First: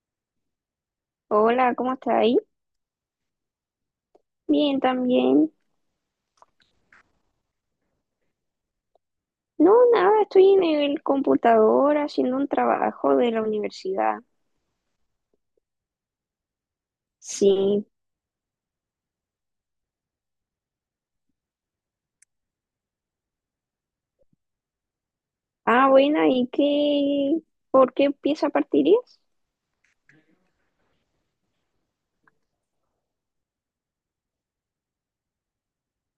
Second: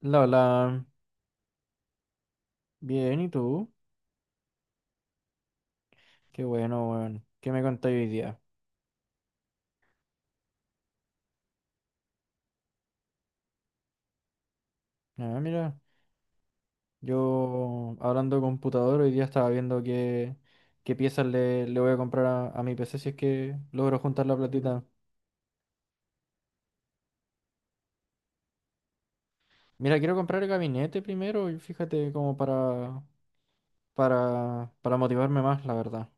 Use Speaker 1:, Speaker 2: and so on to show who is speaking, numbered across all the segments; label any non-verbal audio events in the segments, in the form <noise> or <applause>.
Speaker 1: La, la,
Speaker 2: Hola, ¿cómo estás ahí?
Speaker 1: Bien, ¿y tú?
Speaker 2: Bien, también.
Speaker 1: Qué bueno, weón. ¿Qué me contáis hoy día?
Speaker 2: No, nada, estoy en el computador haciendo un trabajo de la universidad.
Speaker 1: Ah, mira,
Speaker 2: Sí.
Speaker 1: yo hablando de computador, hoy día estaba viendo qué piezas le voy a comprar a mi PC si es que logro juntar la platita.
Speaker 2: Ah, bueno, ¿y qué? ¿Por qué pieza partirías?
Speaker 1: Mira, quiero comprar el gabinete primero y fíjate como para motivarme más, la verdad.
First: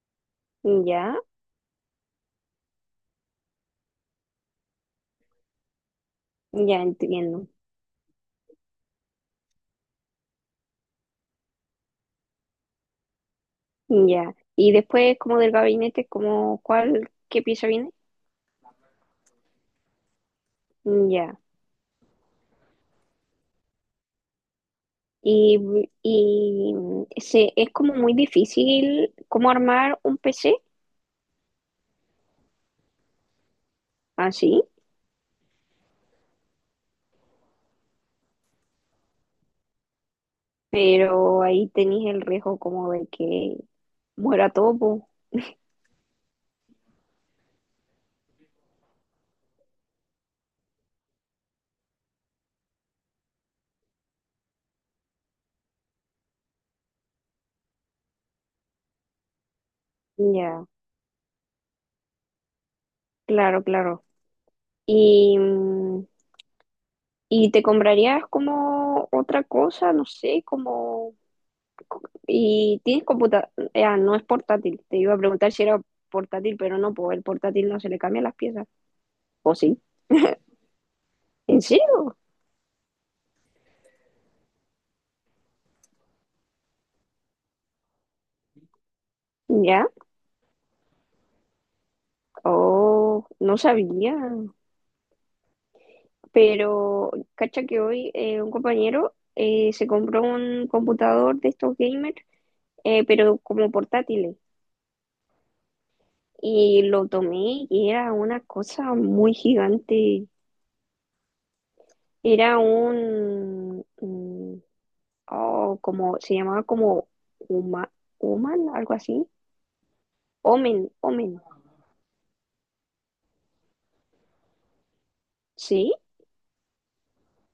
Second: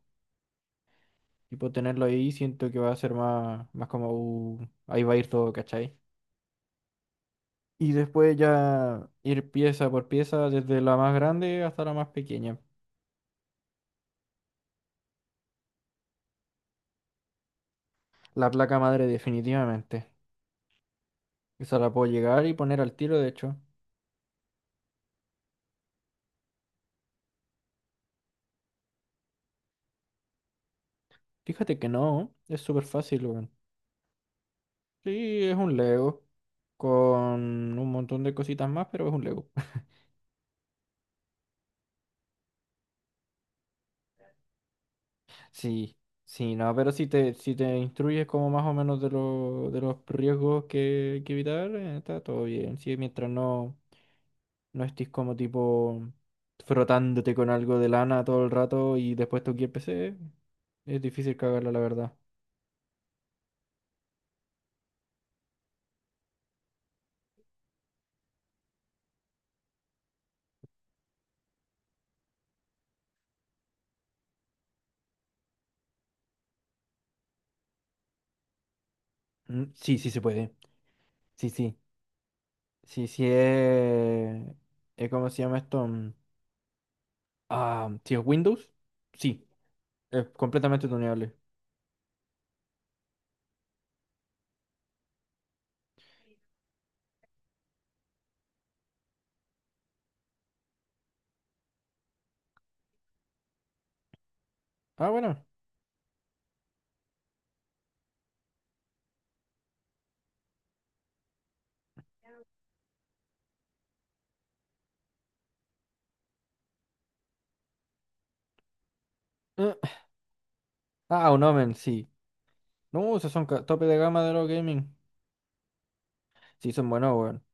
Speaker 2: Ya,
Speaker 1: Y por tenerlo ahí siento que va a ser más como, ahí va a ir todo, ¿cachai?
Speaker 2: ya entiendo.
Speaker 1: Y después ya ir pieza por pieza, desde la más grande hasta la más pequeña.
Speaker 2: Ya. Y después, como del gabinete, como cuál, ¿qué pieza viene?
Speaker 1: La placa madre definitivamente.
Speaker 2: Ya.
Speaker 1: Esa la puedo llegar y poner al tiro, de hecho.
Speaker 2: Y, y es como muy difícil como armar un PC
Speaker 1: Fíjate que no, es súper fácil, weón.
Speaker 2: así,
Speaker 1: Sí, es un Lego. Con un montón de cositas más, pero es un Lego. <laughs>
Speaker 2: pero ahí tenéis el riesgo como de que muera todo, po.
Speaker 1: Sí, sí, no, pero si te instruyes como más o menos de los riesgos que hay que evitar, está todo bien. Sí, mientras no estés como tipo frotándote con algo de lana todo el rato y después toqué el PC,
Speaker 2: Ya,
Speaker 1: es difícil cagarla, la verdad.
Speaker 2: claro, claro. Y, mm, y te comprarías como otra cosa, no sé, como... Y tienes computadora, ah, no es portátil. Te iba a preguntar si era portátil, pero no, pues el portátil no se le cambian las piezas. ¿O
Speaker 1: Mm.
Speaker 2: sí?
Speaker 1: Sí, sí se puede. Sí,
Speaker 2: ¿En
Speaker 1: sí,
Speaker 2: serio?
Speaker 1: sí, sí. ¿Cómo se llama esto? Ah, sí, es Windows. Sí,
Speaker 2: Ya.
Speaker 1: es completamente tuneable.
Speaker 2: Oh, no sabía. Pero cacha que hoy un compañero se compró un computador de estos gamers, pero como portátil.
Speaker 1: Ah, bueno.
Speaker 2: Y lo tomé y era una cosa muy gigante. Era un, oh, como, se llamaba como Uma, Uman, algo así.
Speaker 1: Eh,
Speaker 2: Omen,
Speaker 1: Ah,
Speaker 2: Omen.
Speaker 1: un Omen, sí. No, esos son tope de gama de los gaming.
Speaker 2: Sí,
Speaker 1: Sí, son buenos, weón.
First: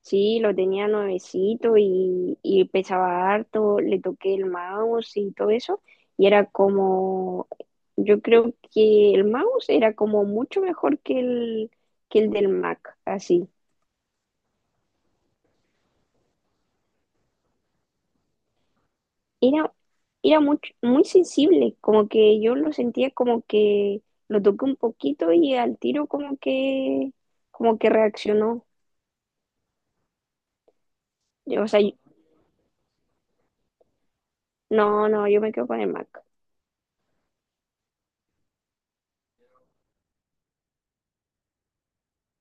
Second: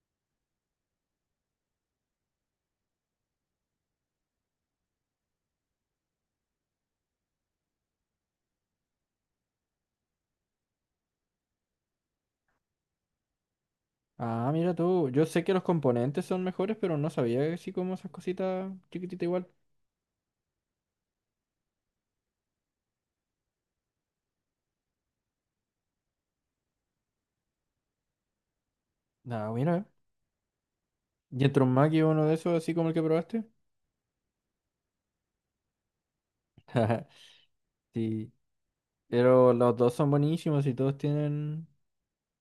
Speaker 2: sí, lo tenía nuevecito y pesaba harto. Le toqué el mouse y todo eso. Y era como, yo creo que el mouse era como mucho mejor que que el del Mac, así.
Speaker 1: Ah, mira tú. Yo sé que los componentes son mejores, pero no sabía que así como esas cositas chiquititas igual.
Speaker 2: era, Era mucho, muy sensible, como que yo lo sentía como que lo toqué un poquito y al tiro como que reaccionó.
Speaker 1: Ah, mira. ¿Y
Speaker 2: Yo,
Speaker 1: entró
Speaker 2: o
Speaker 1: un
Speaker 2: sea,
Speaker 1: Mac
Speaker 2: yo-
Speaker 1: y uno de esos, así como el que probaste?
Speaker 2: no, no, yo me quedo con el Mac.
Speaker 1: <laughs> Sí, pero los dos son buenísimos y todos tienen,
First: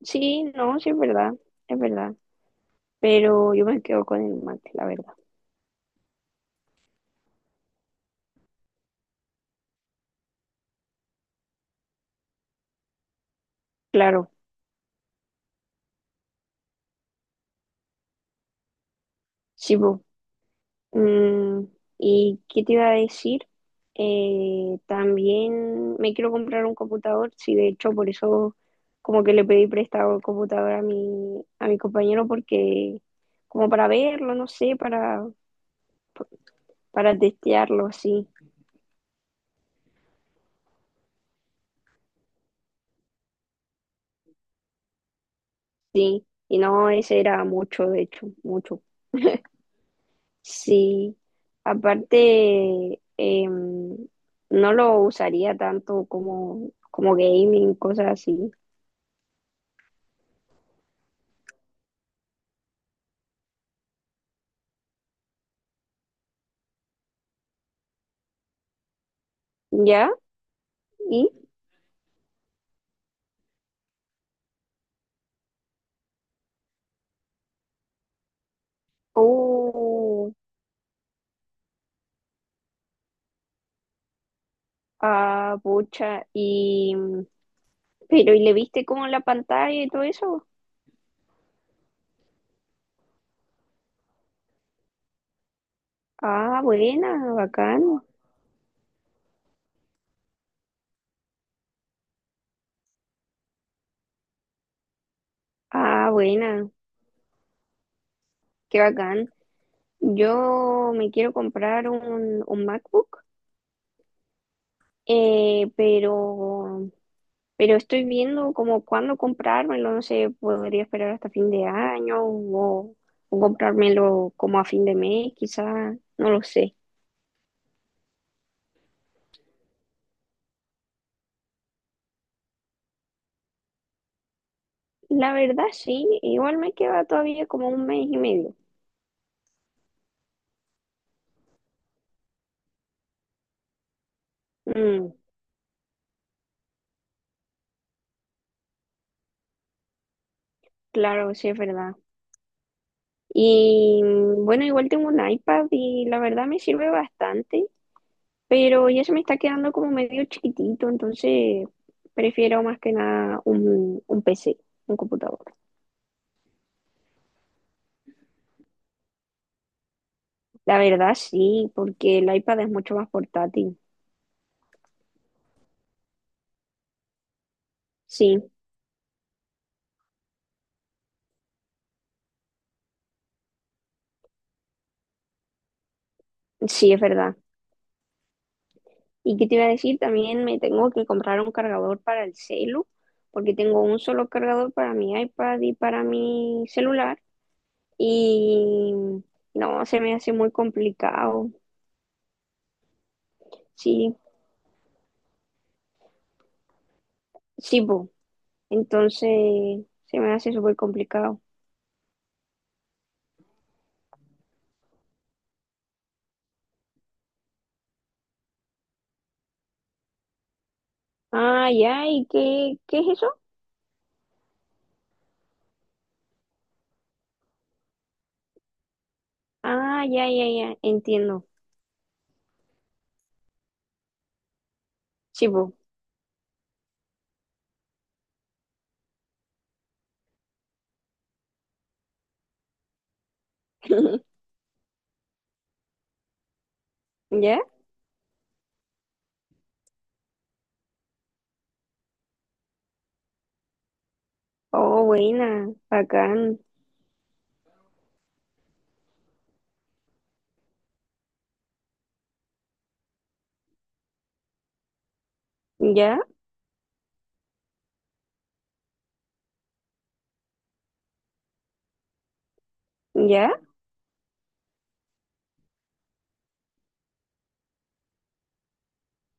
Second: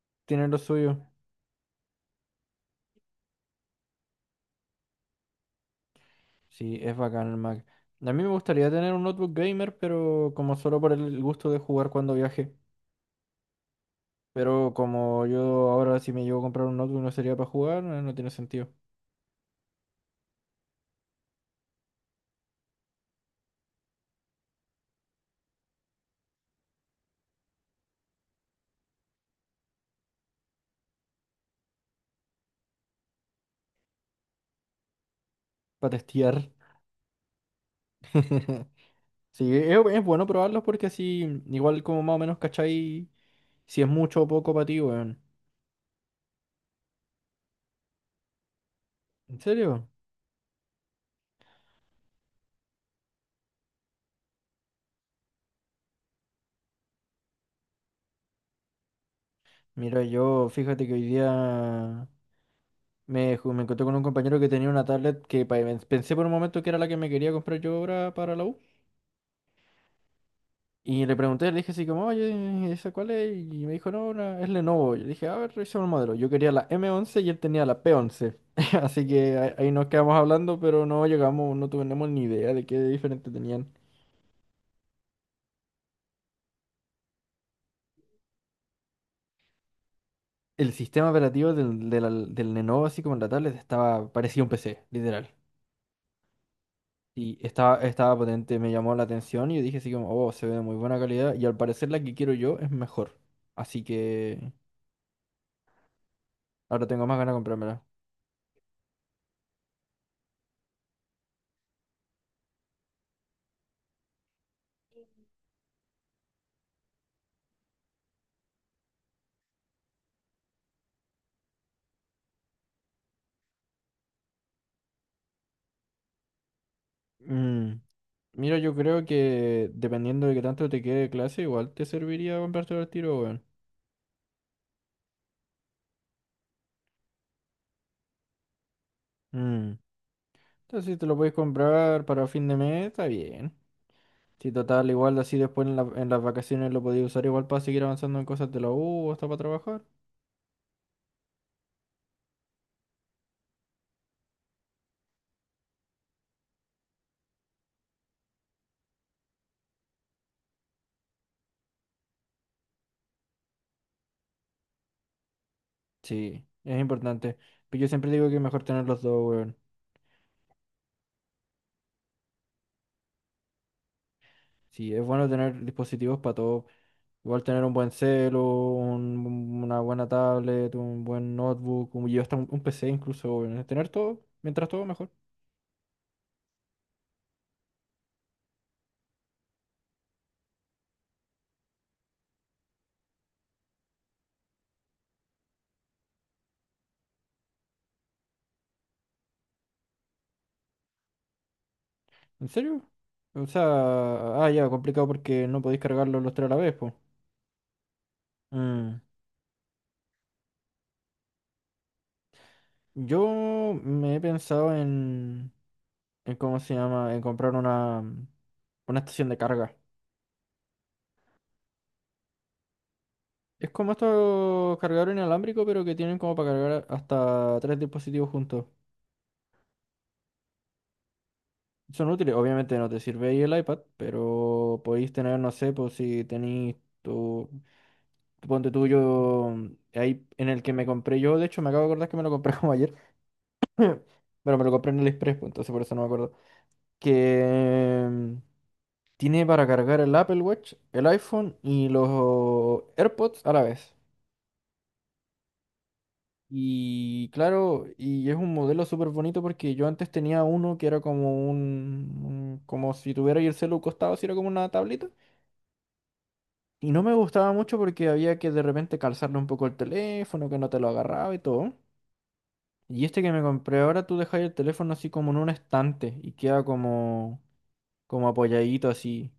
Speaker 2: Sí,
Speaker 1: tienen lo
Speaker 2: no, sí
Speaker 1: suyo.
Speaker 2: es verdad, pero yo me quedo con el Mac, la verdad.
Speaker 1: Sí, es bacán el Mac. A mí me gustaría tener un notebook gamer, pero como solo por el gusto de jugar cuando viaje.
Speaker 2: Claro,
Speaker 1: Pero como yo ahora si me llevo a comprar un notebook no sería para jugar, no, no tiene sentido.
Speaker 2: sí, po. Mm, ¿Y qué te iba a decir? También me quiero comprar un computador, sí, de hecho por eso como que le pedí prestado el computador a a mi compañero porque como para verlo, no sé,
Speaker 1: Para testear.
Speaker 2: para testearlo, sí,
Speaker 1: <laughs> Sí, es bueno probarlos porque así, igual como más o menos cachai si es mucho o poco para ti, weón.
Speaker 2: sí. Y no, ese era mucho, de hecho, mucho.
Speaker 1: ¿En serio?
Speaker 2: Sí, aparte, no lo usaría tanto como, como gaming, cosas así.
Speaker 1: Mira, yo fíjate que hoy día me encontré con un compañero que tenía una tablet que pensé por un momento que era la que me quería comprar yo ahora para la U.
Speaker 2: ¿Ya?
Speaker 1: Y le
Speaker 2: ¿Y?
Speaker 1: pregunté, le dije así como, oye, ¿esa cuál es? Y me dijo, no, es Lenovo. Yo le dije, a ver, revisemos el modelo. Yo quería la M11 y él tenía la P11. <laughs> Así que ahí nos quedamos
Speaker 2: Oh,
Speaker 1: hablando, pero no llegamos, no tuvimos ni idea de qué diferente tenían.
Speaker 2: ah, pucha. Y, pero, ¿y le viste como la pantalla y todo eso?
Speaker 1: El sistema operativo del Lenovo, así como en la tablet, estaba, parecía un PC, literal.
Speaker 2: Ah, buena,
Speaker 1: Y estaba,
Speaker 2: bacán.
Speaker 1: estaba potente, me llamó la atención y yo dije así como, oh, se ve de muy buena calidad y al parecer la que quiero yo es mejor. Así que
Speaker 2: Ah, buena,
Speaker 1: ahora tengo más ganas de comprármela.
Speaker 2: qué bacán. Yo me quiero comprar un MacBook, eh, pero, pero estoy viendo como cuándo comprármelo. No sé, podría esperar hasta fin de año o comprármelo como a fin de mes, quizás, no lo sé.
Speaker 1: Mm, Mira, yo creo que dependiendo de qué tanto te quede de clase, igual te serviría comprarte al tiro, weón.
Speaker 2: La verdad sí, igual me queda todavía como un mes y medio.
Speaker 1: Mm. Entonces, si te lo puedes comprar para fin de mes, está bien. Si total,
Speaker 2: Mm.
Speaker 1: igual así después en las vacaciones lo podías usar igual para seguir avanzando en cosas de la U o hasta para trabajar.
Speaker 2: Claro, sí, es verdad. Bueno, igual tengo un iPad y la verdad me sirve bastante, pero ya se me está quedando como medio chiquitito, entonces prefiero más que nada un PC, un computador.
Speaker 1: Sí, es importante. Pero yo siempre digo que es mejor tener los dos, weón.
Speaker 2: La verdad sí, porque el iPad es mucho más portátil.
Speaker 1: Sí, es bueno tener dispositivos para todo. Igual tener un buen celo,
Speaker 2: Sí,
Speaker 1: una buena tablet, un buen notebook, y hasta un PC incluso, weón. Tener todo, mientras todo mejor.
Speaker 2: sí, es verdad. ¿Y qué te iba a decir? También me tengo que comprar un cargador para el celu, porque tengo un solo cargador para mi iPad y para mi celular. Y no, se me hace muy complicado.
Speaker 1: ¿En serio? O sea,
Speaker 2: Sí,
Speaker 1: ah, ya, complicado porque no podéis cargarlo los tres a la vez, pues.
Speaker 2: sí, bu.
Speaker 1: Mm.
Speaker 2: Entonces se me hace súper complicado.
Speaker 1: Yo me he pensado en, ¿cómo se llama? En comprar una estación de carga.
Speaker 2: Ah, ya, ¿qué es eso?
Speaker 1: Es como estos cargadores inalámbricos, pero que tienen como para cargar hasta tres dispositivos juntos.
Speaker 2: Ah, ya, ya, entiendo.
Speaker 1: Son útiles, obviamente no te sirve ahí el iPad, pero podéis tener,
Speaker 2: Sí,
Speaker 1: no sé,
Speaker 2: bu.
Speaker 1: pues si tenéis tu, ponte tuyo ahí en el que me compré yo, de hecho me acabo de acordar que me lo compré <laughs> como ayer,
Speaker 2: <laughs>
Speaker 1: pero me lo compré en el Express, pues entonces por eso no me acuerdo,
Speaker 2: ¿Ya?
Speaker 1: que tiene para cargar el Apple Watch, el iPhone y los AirPods a la vez.
Speaker 2: Oh, buena, bacán.
Speaker 1: Y claro, y es un modelo súper bonito porque yo antes tenía uno que era como un como si tuviera ahí el celu costado, si era como una tablita.
Speaker 2: ¿Ya?
Speaker 1: Y no me gustaba mucho porque había que de repente calzarle un poco el teléfono, que no te lo agarraba y todo. Y este que me
Speaker 2: ¿Ya?
Speaker 1: compré ahora, tú dejas el teléfono así como en un estante y queda como apoyadito así.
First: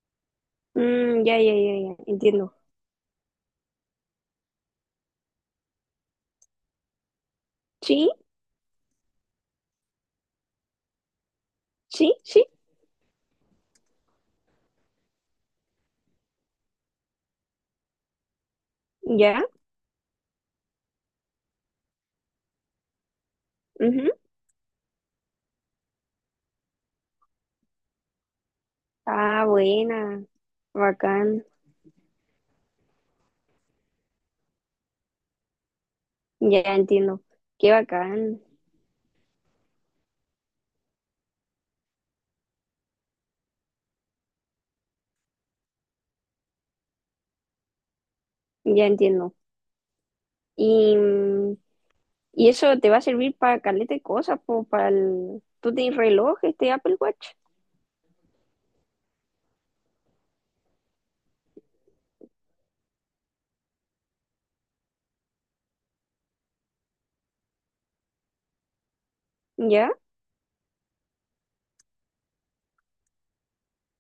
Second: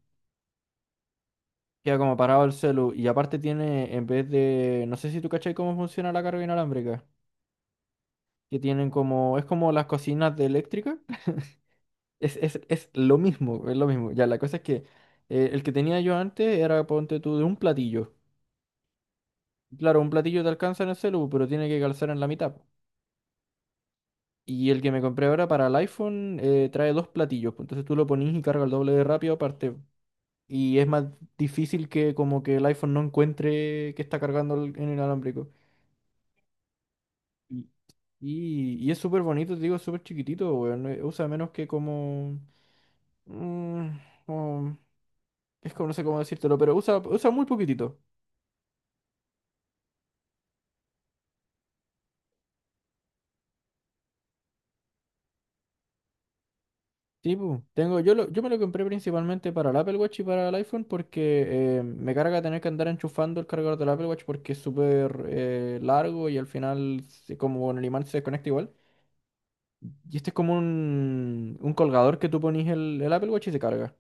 Speaker 2: Mm, ya,
Speaker 1: Queda como parado el
Speaker 2: entiendo.
Speaker 1: celu. Y aparte tiene, en vez de, no sé si tú cachai cómo funciona la carga inalámbrica.
Speaker 2: Sí,
Speaker 1: Que tienen como, es como las cocinas de eléctrica. <laughs>
Speaker 2: sí,
Speaker 1: Es,
Speaker 2: sí,
Speaker 1: es, es lo mismo, es lo mismo. Ya, la cosa es que el que tenía yo antes era, ponte tú, de un platillo.
Speaker 2: ya.
Speaker 1: Claro, un platillo te alcanza en el celu, pero tiene que calzar en la mitad.
Speaker 2: Ujú.
Speaker 1: Y el que me compré ahora para el iPhone trae dos platillos, pues, entonces tú lo ponís y carga el doble de rápido
Speaker 2: Ah,
Speaker 1: aparte.
Speaker 2: buena,
Speaker 1: Y es más
Speaker 2: bacán.
Speaker 1: difícil que como que el iPhone no encuentre que está cargando en el inalámbrico.
Speaker 2: Ya entiendo.
Speaker 1: Y,
Speaker 2: Qué bacán,
Speaker 1: y es súper bonito, te digo, es súper chiquitito, weón. Usa menos que como mm, como- es como, no sé cómo decírtelo, pero usa muy poquitito.
Speaker 2: ya entiendo. ¿Y y eso te va a servir para caleta de cosas, po, para el... Tú tienes reloj, este Apple Watch,
Speaker 1: Sí, pu, tengo, yo me lo compré principalmente para el Apple Watch y para el iPhone porque me carga tener que andar enchufando el cargador del Apple Watch porque es súper largo y al final como con el imán se desconecta igual.
Speaker 2: ¿ya?
Speaker 1: Y este es como un colgador que tú ponís el Apple Watch y se carga.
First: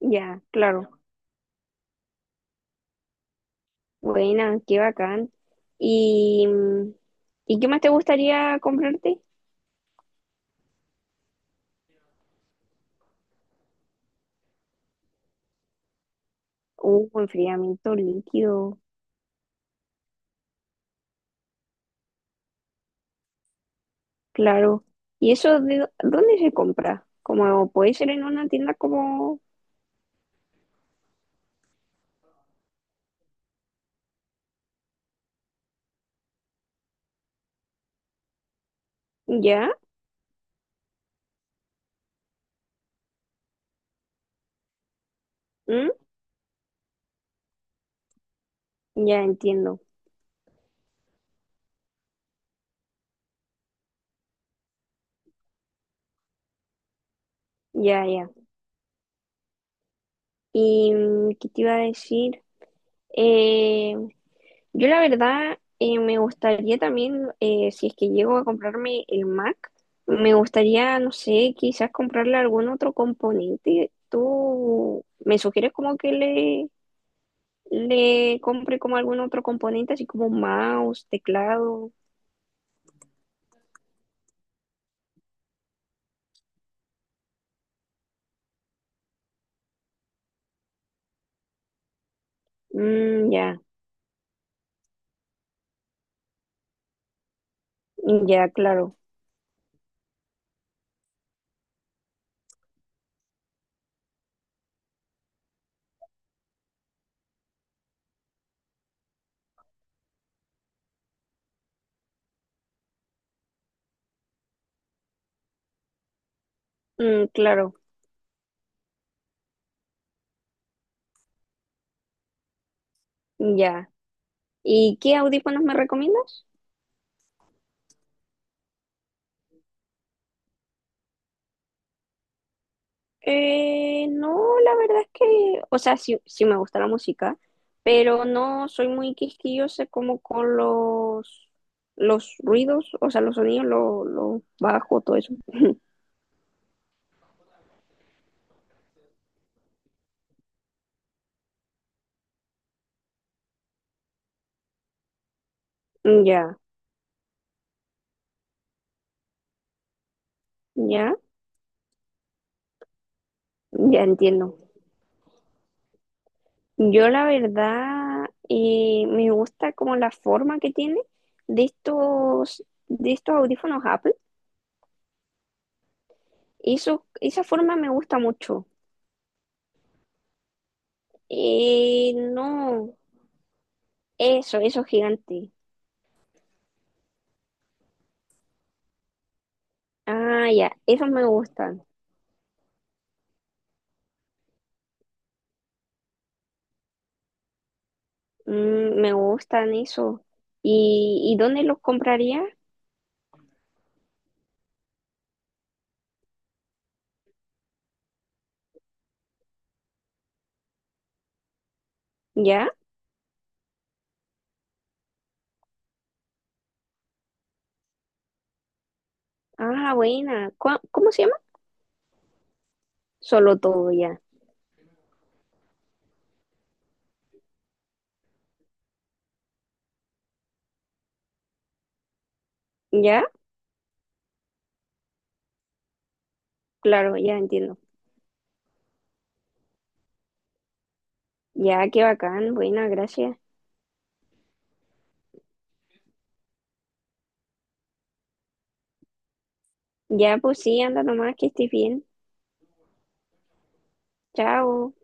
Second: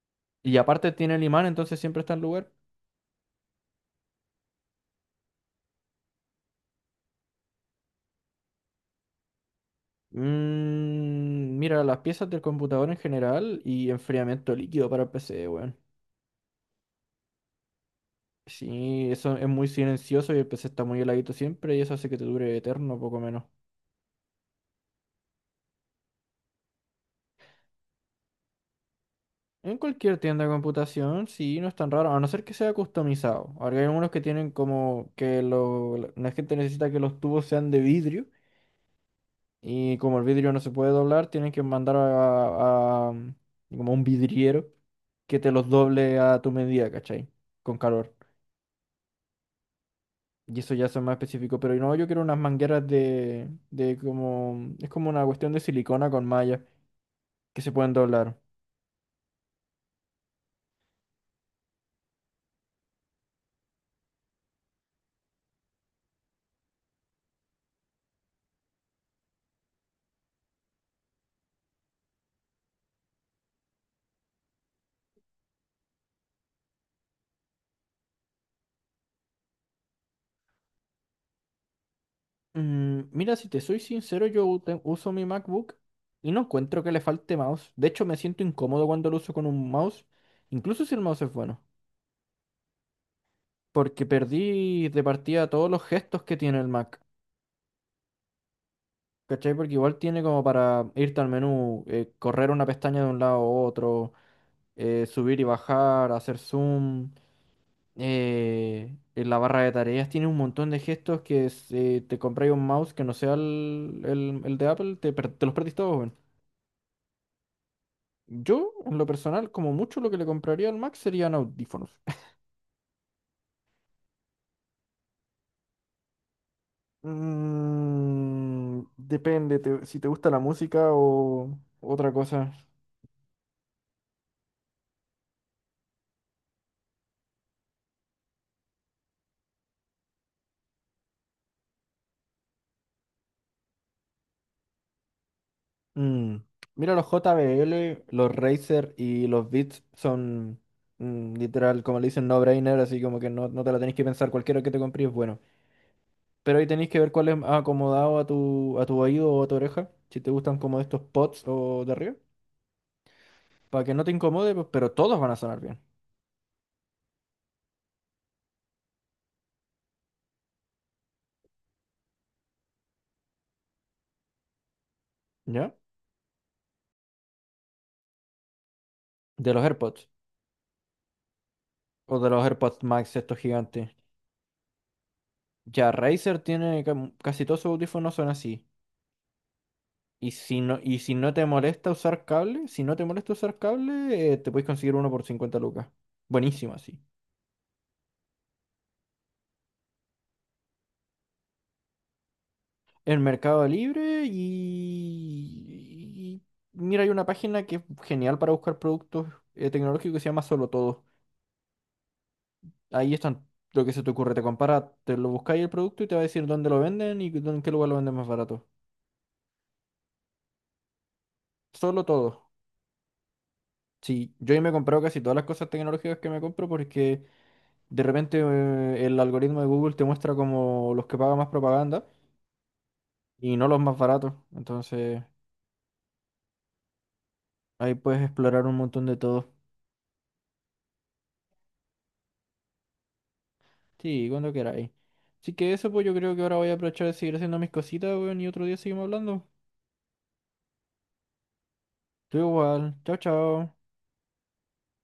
Speaker 2: Ya,
Speaker 1: Y aparte
Speaker 2: claro.
Speaker 1: tiene el imán, entonces siempre está en lugar.
Speaker 2: Buena, qué bacán. ¿Y, mm, ¿Y qué más te gustaría comprarte?
Speaker 1: Mira, las piezas del computador en general y enfriamiento líquido para el PC, weón.
Speaker 2: Enfriamiento líquido,
Speaker 1: Sí, eso es muy silencioso y el PC está muy heladito siempre y eso hace que te dure eterno, poco menos.
Speaker 2: claro. ¿Y eso de dónde se compra? Como puede ser en una tienda como...
Speaker 1: En cualquier tienda de computación, sí, no es tan raro, a no ser que sea customizado. Ahora hay algunos que tienen como que lo, la la gente necesita que los tubos sean de vidrio
Speaker 2: ¿Ya?
Speaker 1: y como el vidrio no se puede doblar, tienen que mandar como un vidriero que te los
Speaker 2: ¿Mm?
Speaker 1: doble a tu medida, ¿cachai? Con calor.
Speaker 2: Ya entiendo.
Speaker 1: Y eso ya son más específico, pero no, yo quiero unas mangueras de como, es como una cuestión de silicona con malla que se pueden
Speaker 2: Ya, ya.
Speaker 1: doblar.
Speaker 2: ¿Qué te iba a decir? Eh, Yo la verdad me gustaría también, si es que llego a comprarme el Mac, me gustaría, no sé, quizás comprarle algún otro componente. ¿Tú me sugieres como que le compre como algún otro componente, así como mouse, teclado?
Speaker 1: Mira, si te soy sincero, yo uso mi MacBook y no encuentro que le falte mouse. De hecho, me siento incómodo cuando lo uso con un mouse, incluso si el mouse es bueno.
Speaker 2: Mm, ya,
Speaker 1: Porque perdí de partida todos los gestos que tiene el Mac.
Speaker 2: ya, claro.
Speaker 1: ¿Cachai? Porque igual tiene como para irte al menú, correr una pestaña de un lado a otro, subir y bajar, hacer zoom. En la barra de tareas tiene un montón de gestos que si te compráis un mouse que no sea el de Apple, te los perdís todos, weón.
Speaker 2: Mm, claro,
Speaker 1: Yo, en lo personal, como mucho lo que le compraría al Max serían audífonos. <laughs>
Speaker 2: ya. ¿Y qué audífonos me recomiendas?
Speaker 1: Depende si te gusta la música o otra cosa.
Speaker 2: No, la verdad es que, o sea, sí me gusta la música, pero no soy muy quisquillosa como con los ruidos, o sea, los sonidos, los lo bajos, todo eso.
Speaker 1: Mm, Mira, los JBL, los Razer y los Beats son literal, como le dicen, no-brainer, así como que no te la tenés que pensar, cualquiera que te compres es bueno. Pero
Speaker 2: Ya,
Speaker 1: ahí tenés que ver cuál es más acomodado a tu oído o a tu oreja, si te gustan como estos
Speaker 2: ya,
Speaker 1: pods o de arriba, para que
Speaker 2: ya
Speaker 1: no te incomode,
Speaker 2: entiendo.
Speaker 1: pues, pero todos van a sonar bien,
Speaker 2: Yo la verdad me gusta como la forma que tiene de estos audífonos Apple.
Speaker 1: ¿ya?
Speaker 2: Eso, esa forma me gusta mucho.
Speaker 1: De los AirPods. O de los AirPods
Speaker 2: No,
Speaker 1: Max, estos gigantes.
Speaker 2: eso, eso gigante.
Speaker 1: Ya Razer tiene casi todos sus audífonos son así. Y
Speaker 2: Ah,
Speaker 1: si
Speaker 2: ya,
Speaker 1: no, y
Speaker 2: esos
Speaker 1: si
Speaker 2: me
Speaker 1: no te
Speaker 2: gustan.
Speaker 1: molesta usar cable, te puedes conseguir uno por 50 lucas. Buenísimo así.
Speaker 2: Mm, me gustan eso. Y dónde los compraría?
Speaker 1: En Mercado Libre. Mira, hay una página que es genial para buscar productos tecnológicos que se llama Solo Todo.
Speaker 2: ¿Ya?
Speaker 1: Ahí están lo que se te ocurre. Te compara, te lo buscáis el producto y te va a decir dónde lo venden y en qué lugar lo venden más barato.
Speaker 2: Ah, buena. ¿Cómo se llama?
Speaker 1: Solo Todo.
Speaker 2: Solo todo, ya.
Speaker 1: Sí, yo ya me he comprado casi todas las cosas tecnológicas que me compro porque de repente el algoritmo de Google te muestra como los que pagan más propaganda
Speaker 2: ¿Ya?
Speaker 1: y no los más baratos. Entonces
Speaker 2: Claro, ya entiendo.
Speaker 1: ahí puedes explorar un montón de todo.
Speaker 2: Ya, qué bacán, buena, gracias.
Speaker 1: Sí, cuando queráis. Así que eso pues yo creo que ahora voy a aprovechar de seguir haciendo mis cositas, weón, y otro día seguimos hablando.
Speaker 2: Ya, pues sí, anda nomás, que estés bien.
Speaker 1: Tú igual. Chao, chao.
Speaker 2: Chao.